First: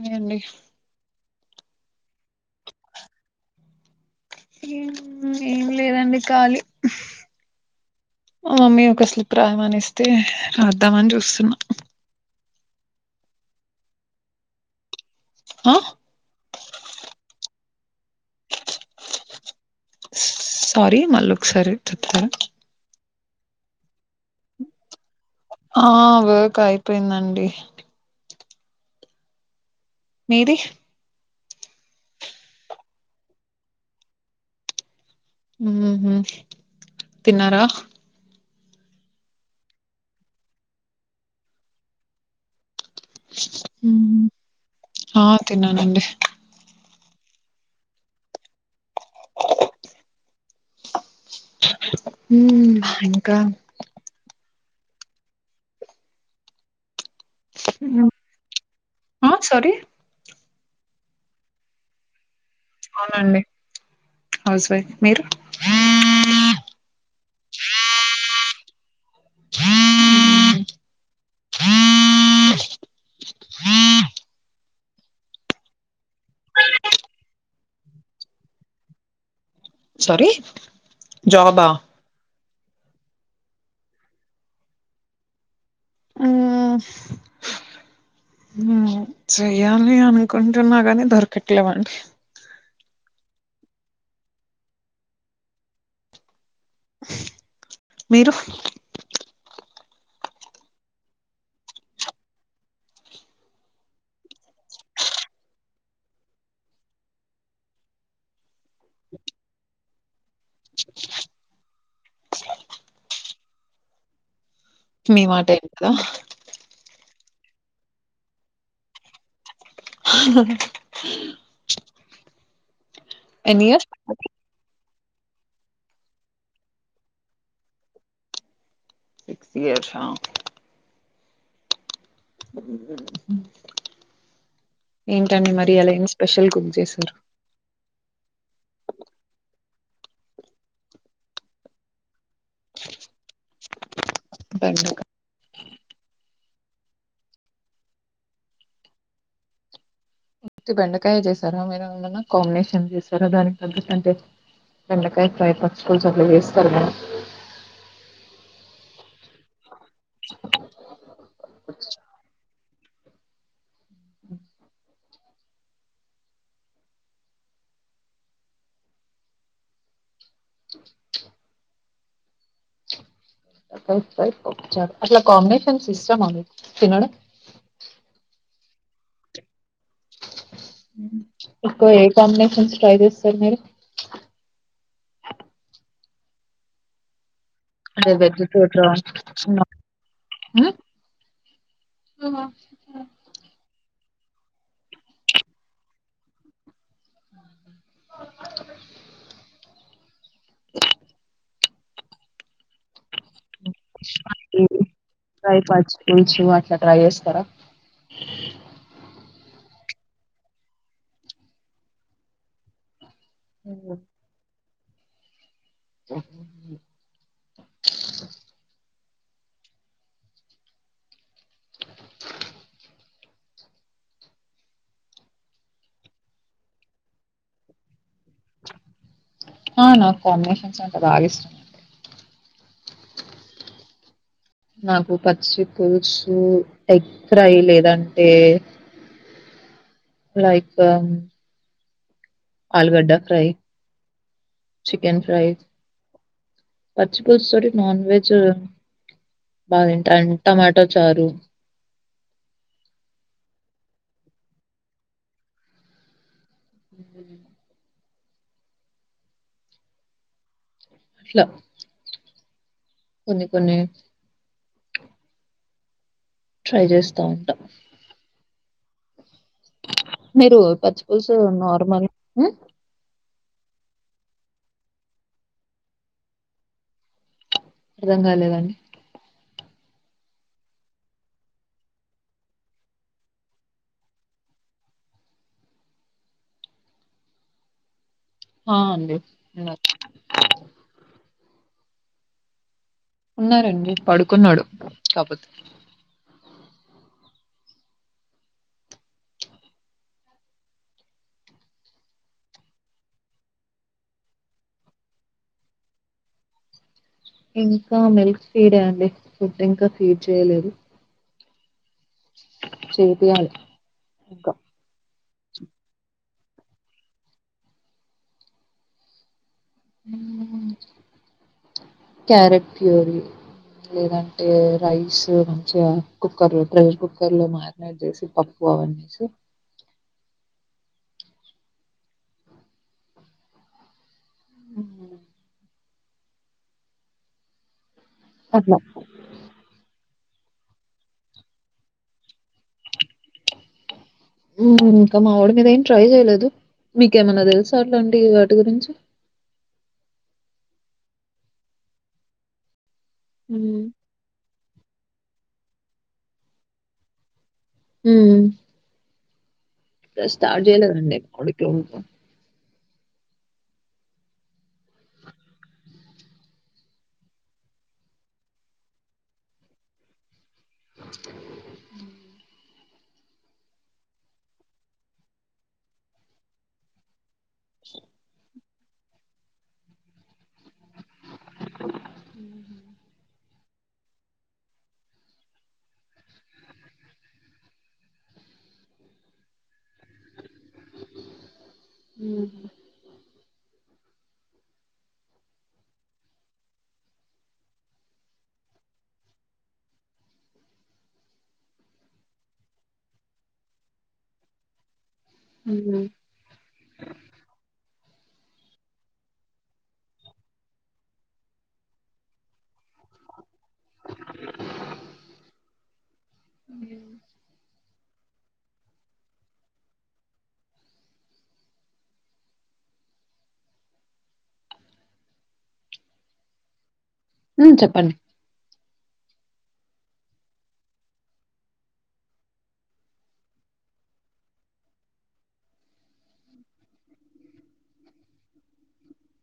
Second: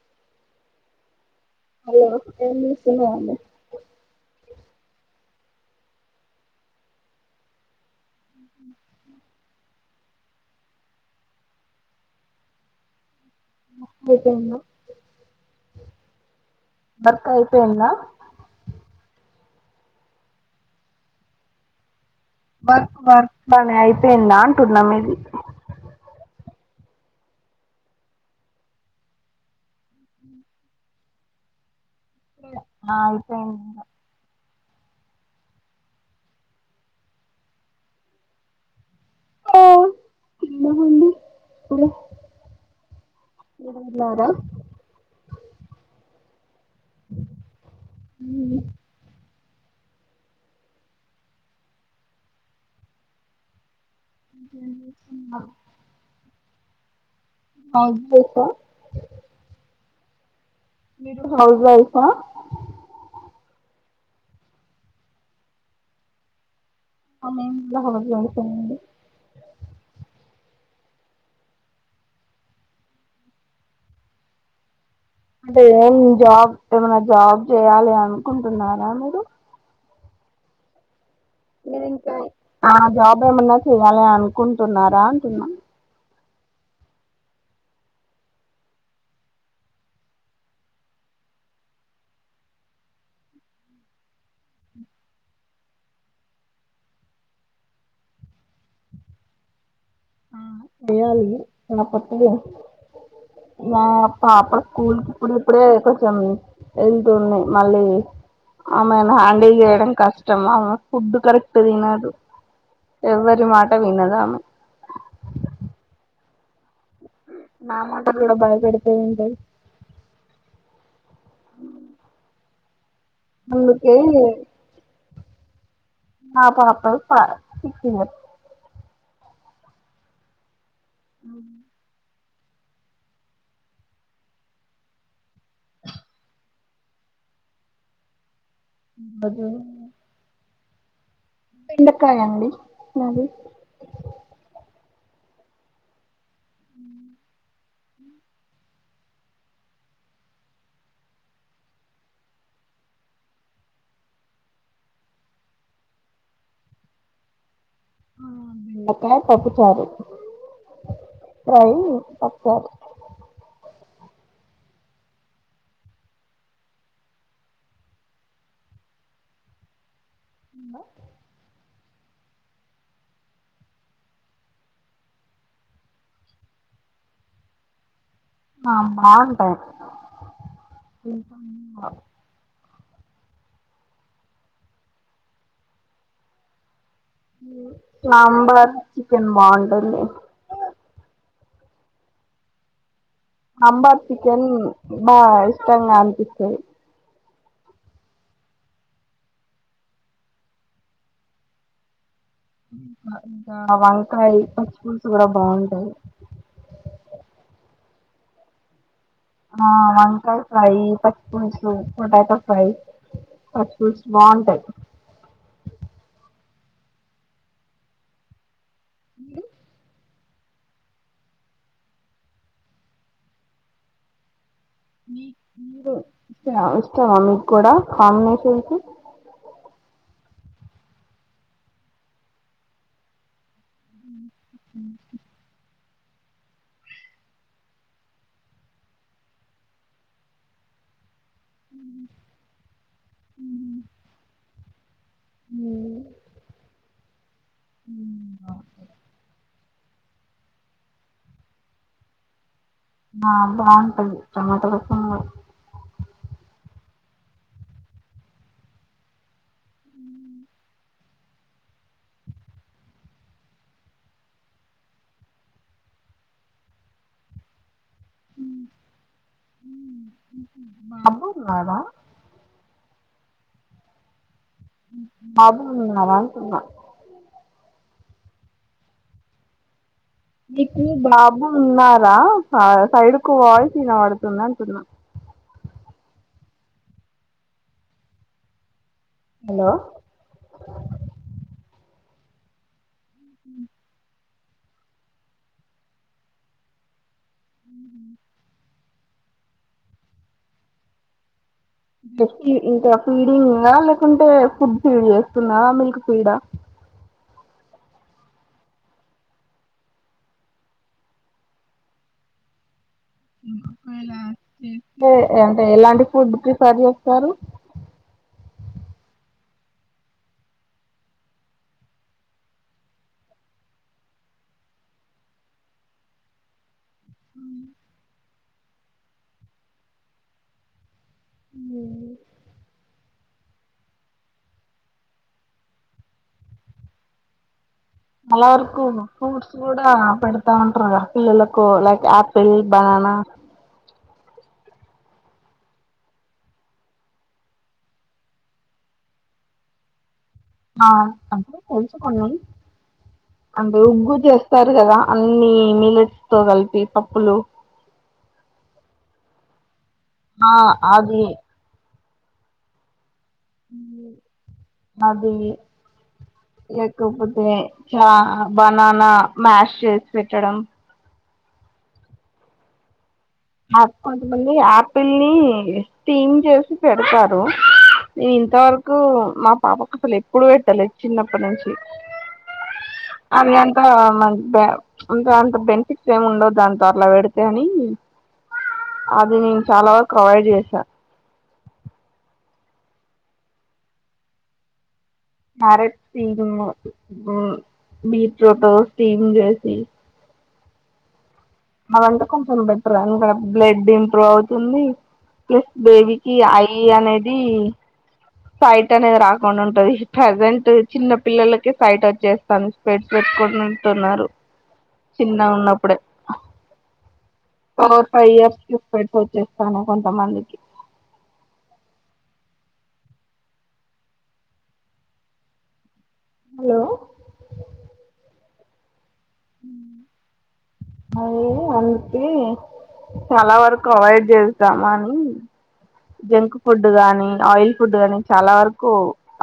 నేండి hello ఏంచేస్తున్నారండి ఏం లేదండి ఖాలీ మా మమ్మీ ఒక స్లిప్ రాయమనిస్తే రాద్దామని చూస్తున్నా [unintelligible] అయిపేయిందా ఆ దర్కా అయిపెయిందా సారీ మల్లొ ఒకసారి చొప్తారా బర్క్ బర్క్ అనే అయిపోయిందా అంటున్నా మీది ఆ వేక్ అయిపోయిందండి. మీది ఆగి పెయింది ఇంగా హ్మ్మ్ తిన్నారా తిన్నామండి ఇప్పుడే మీరు ఆ తిన్నానండి హ్మ్ హ్మ్ఇంకా ఏం జేస్తున్నారు హౌస్జ్ వైఫ్ ఆ ఆ సారీ మీరు హౌస్ వైఫా అవునండి హౌస్ వైఫ్ మీరు [unintelligible] నండి అంటే ఏం జాబ్ ఏమైనా జాబ్ చేయాలి అనుకుంటున్నారా మీరు సారీ జాబా మీది ఇంకా ఆ జాబ్ అంటే ఏమన్నా చేయాలి అనుకుంటున్నారా అంటున్నా హ్మ్ చెయ్యాలి అనుకుంటున్నా గాని దొరకట్లేవండి మీరు వేయాలి ఇంకా తప్పదు కదా మా పాప స్కూల్కి ఇప్పుడు ఇప్పుడే కొంచెం వెళ్తుంది మళ్ళీ ఆమెను హ్యాండిల్ చేయడం కష్టం ఆమె ఫుడ్ కరెక్ట్ తినదు ఎవ్వరి మాట వినదామె మీ మాటే ఇంటదా నా మాట కూడా భయపెడితే ఇంటది ఎన్ని ఇయర్స్ అందుకే ఆ పాప-పా సిక్స్ ఇయర్స్ సిక్స్ ఇయర్సా హ్మ్ ఏంటండి మరి ఇయ్యాల ఏం స్పెషల్ కుక్ చేశారు ఈరోజు బెండకాయ అండి మాది బెండకా హ్మ్ ఉత్తి బెండకాయే చేసారా మీరు ఏమన్నా కాంబినేషన్ చేసారా దానికి తగట్టు అంటే బెండకాయ ఫ్రై పచ్చిపులుసు అట్ల చేస్తరు కదా బెండకాయ పప్పుచారు ఫ్రై పప్పు చారు హలో బెండకాయి ఫ్రై పప్పు చారు అట్లా కాంబినేషన్స్ ఇష్టమా మీకు తినడం ఆ బాగుంటాయి కదా ఎక్కువ ఏ కాంబినేషన్స్ ట్రై చేస్తారు మీరు అంటే వెజ్ సాంబార్ తోటా చికెన్ బాగుంటుంది ఉమ్ సాంబార్ చికెన్ బా ఇష్టంగా అనిపిస్తది ఉమ్ ఇంకా వంకాయి ఈ పచ్చిపులుసు కూడా ఫ్రై బాగుంటాయి పచ్చి పులుసు అట్లా ట్రై చేస్తారా ఆ వంకాయ ఫ్రై పచ్చిపులుసు పొటాటో ఫ్రై పచ్చిపుల్స్ బాంటాయి ఉమ్ రు ఇ ఇస్తావా మీకు కూడా కం న చెతు ఆ నాకు కాంబినేషన్స్ అంట బాగా ఇస్తుందిం నాకు పచ్చి ల్స్ ఎగ్ ఫ్రై లేదంటే లైక్ ఆలగడా ఫ్రై చికెన్ ఫ్రౌ పచ్చిపుడ నన్ వెెజ బాగాంట అంట టమాటో చారు ఆ బాగుంటాంది టమాటకు అట్లా కొన్ని కొన్ని ట్రై చేస్తా ఉంటా మీరు పచ్చి బాబు పులుసు ఉన్నాడా నార్మల్ అబ అ సన్న అథం కాలేదని నీకు బాబు ఉన్నారా ఆ సైడ్కు వాయి తినబడుతుంది అంటున్నా అవును హలో ఉన్నారండి పడు కున్నాోడు కాపోతే హ్మ్ ఇంకా ఫీడింగ్ ఉందా లేకుంటే ఫుడ్ ఫీడ్ చేస్తున్నా మిల్క్ ఫీడా ఇంకా మిల్క్ ఫీడే అండి ఫుడ్ ఇంకా ఫీడ్ చేయలేదు చేపియాలి ఇంకా. లే అంటే ఎలాంటి ఫుడ్ ప్రిఫర్ చేస్తారు ఉమ్ క్యారెట్ ప్యూరి లేదంటే రైస్ మంచిగా కుక్కర్ [unintelligible] కుక్కర్ లో మారినట్ చేసి ప పోనీ [unintelligible] హ్మ్ చాలా అట్లా వరకు ఫ్రూట్స్ కూడా పెడతా ఉంటారు పిల్లలకు లైక్ ఆపిిల్ బనానా ఇంకా మా ఊడి మీద ఏం ట్రై చేయలేదు మీకేమన్నా తెలుసలాంటడి వాటి గురించి అ పోల్స [unintelligible] అంటే మ్మ్ ఉగ్గు చేస్తారు కదా అన్నిీ మిల్లెట్స్ తో కలిపి పప్పులు హ్మ్ ఆ స్టార్ట్ చేయలేదండి అది కోడుకి ఇంకా ఉమ్ అది లేకపోతే క్యా బనానా మ్యాష్ చేసి పెట్టడం ఉమ్ కొంతమంది ఆపిల్ ని స్టీమ్ చేసి పెడతారు నేను ఇంతవరకు మా పాపకు అసలు ఎప్పుడు పెట్టాలి చిన్నప్ ప్ప మంచి [unintelligible] అంత మన అ అంత బెనిఫిట్స్ ఏమి ఉండవు దానితో అట్లా పెడితే అని అది నేను చాలా వరకు అవాయిడ్ చేస్తా హ్మ్ మారే స్టీ బీట్రూట్ స్టీమ్ చేసి అదంతా కొంచెం బెటర్ ఇంకా బ్లడ్ ఇంప్రూవ్ అవుతుంది ప్లస్ మ్మ్ బేబీకి అయి అనేది సైట్ అనేది రాకుండా ఉంటది ప్రజెంట్ చిన్న పిల్లలకే సైట్ వచ్చేస్తా అంది స్పెట్స్ పెట్టుకు న్నారు చిన్నగా ఉన్నప్పుడే ఫైవ్ ఇయర్స్ కె స్పెక్ట్స్ వచ్చేస్తానాయి కొంతమందికి హలో ఉ చెప్పండి అ అంతే చాలా వరకు అవాయిడ్ చేస్తాం అని జంక్ ఫుడ్ గానీ ఆయిల్ ఫుడ్ గాని చాలా వరకు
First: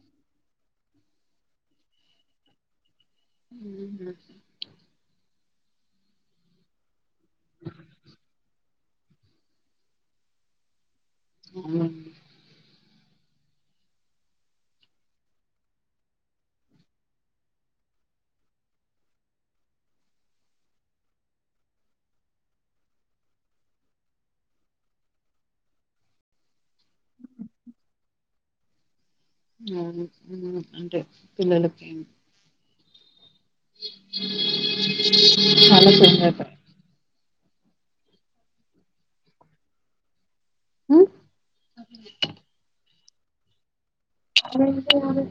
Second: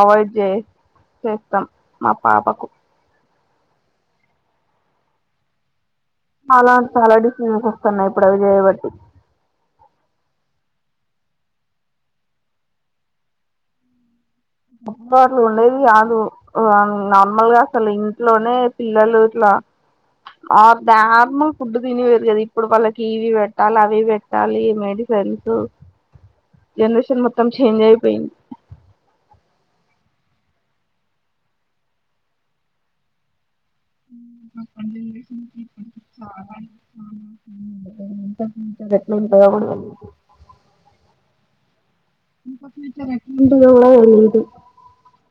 అవాయిడ్ చే చేస్తాం మా పాపకు మ్మ్. చాలా చాలా డిసీజెస్ వస్తున్నాయి ఇప్పుడు ఆవి జయ బట్టి అవు అమ వాట్లు ఉండేది కాదు నార్మల్గా అసలు ఇంట్లోనే పిల్లలు ఇట్లా న నార్మల్ ఫుడ్ తినేవరు కదా ఇప్పుడు వాళ్ళకి ఇవి పెట్టాలి అవి పెట్టాలి మెడిసన్స్ జనరేషన్ మొత్తం చేంజ్ అయిపోయింది అవును ఉమ్ అంటే పిల్లలకే చాలా చేంజ్ అయిపోయాయి [inaudible] [inaudible] ఉ పాపం విర ఎట్లవుంటరో అవి ఎందుకు వెయ్యాలి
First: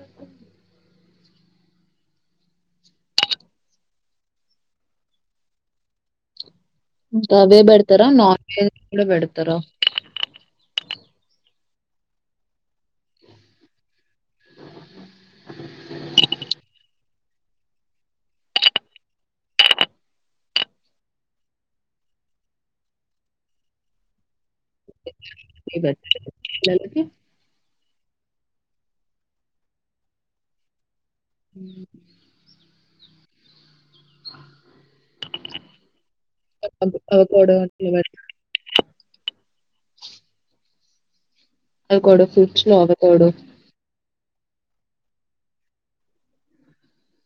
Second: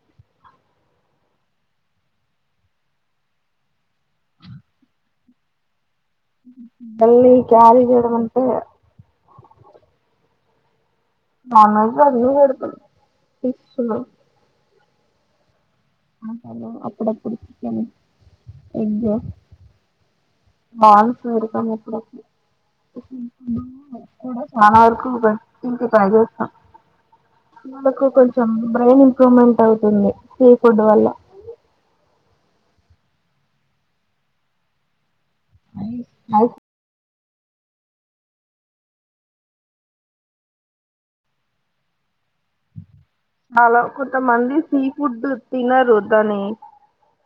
మళ్ళీ తవే క్యారీ బెడతారా చేయడం అంటే నాన్ వెజ్ కూడా బెడ తర నన్ వెజ్ అది వెడుతరు ఫిష్ అసలో అప్పుడప్పుడు చికెన్ ఎగ్ వాల్లు ప్లోరు అప్పుడప్పుడు [unintelligible] మన వరకు [unintelligible] ఇవి పై పెడతారా చేస్తా పిల్లలకి కొంచెం బ్రెయిన్ ఇంప్రూవ్మెంట్ అవుతుంది. సీ ఫుడ్ వల్ల ఉ ఐ అవు పకోడ అటే మరి అవి కూడ సుక్షలోవదు మాల కొడు అంతమంది సీ ఫుడ్ తినరు. దాని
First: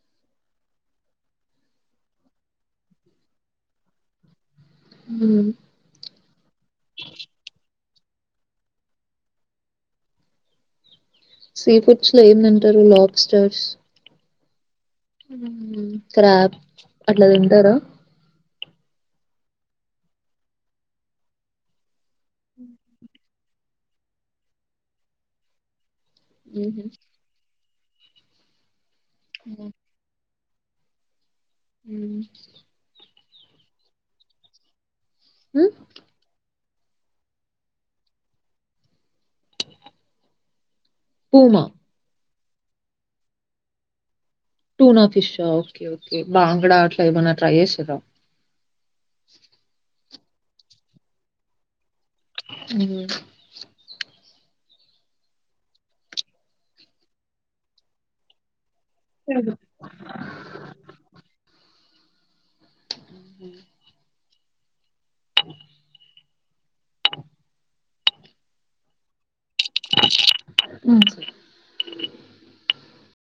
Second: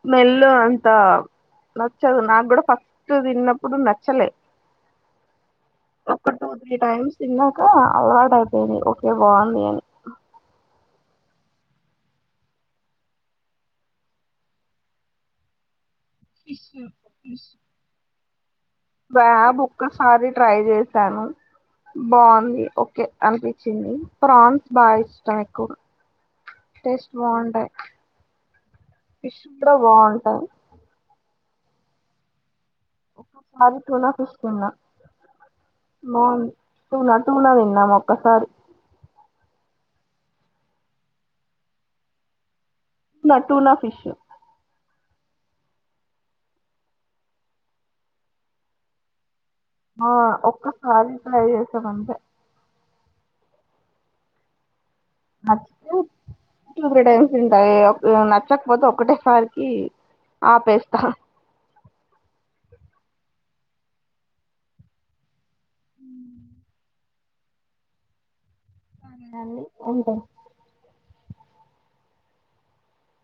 స్మెల్ అంత నచ్చదు. నాకు కూడా ఫస్ట్ తిన్నప్పుడు నచ్చలే. ఒక టూ త్రీ టైమ్స్ తిన్నాక అలవాటైపోయింది ఓకే బాగుంది అని సీ ఫుడ్స్ లో ఏం తింటారు లాబ్స్టార్స్ ఉహూ క్రాబ్ ఫిష్ అట్ల ఫిష్ తింటారా క్రాబ్ ఒక్కసారి ట్రై చేశాను. బాంది ఓకే అనిపించింది. ప్రాన్స్ బాగా ఇష్టం ఎక్కువ. టేస్ట్ బాగుంటాయ్ ఫిష్ బ్రౌ బాగుంటది ఊ ఒక్కపారి టూనా ఫిష్ తిన్నా బాగుం టూనా టూనా తిన్నం ఒక్కసారి tuna tuna tuna fish tuna fish okay okay బాంగ్డా అట్లా ఏమన్నా ట్రై చేసిరా ఆ ఒక్క సారి ట్రై చేసామంతె ఊ నచ్చితే టూ త్రీ టైమ్స్ తింట ఏ నచ్చకపోతే ఒకటే సారికి ఆపేస్తా ఉహు [inaudible] తినాలి ఉంటె [inaudible]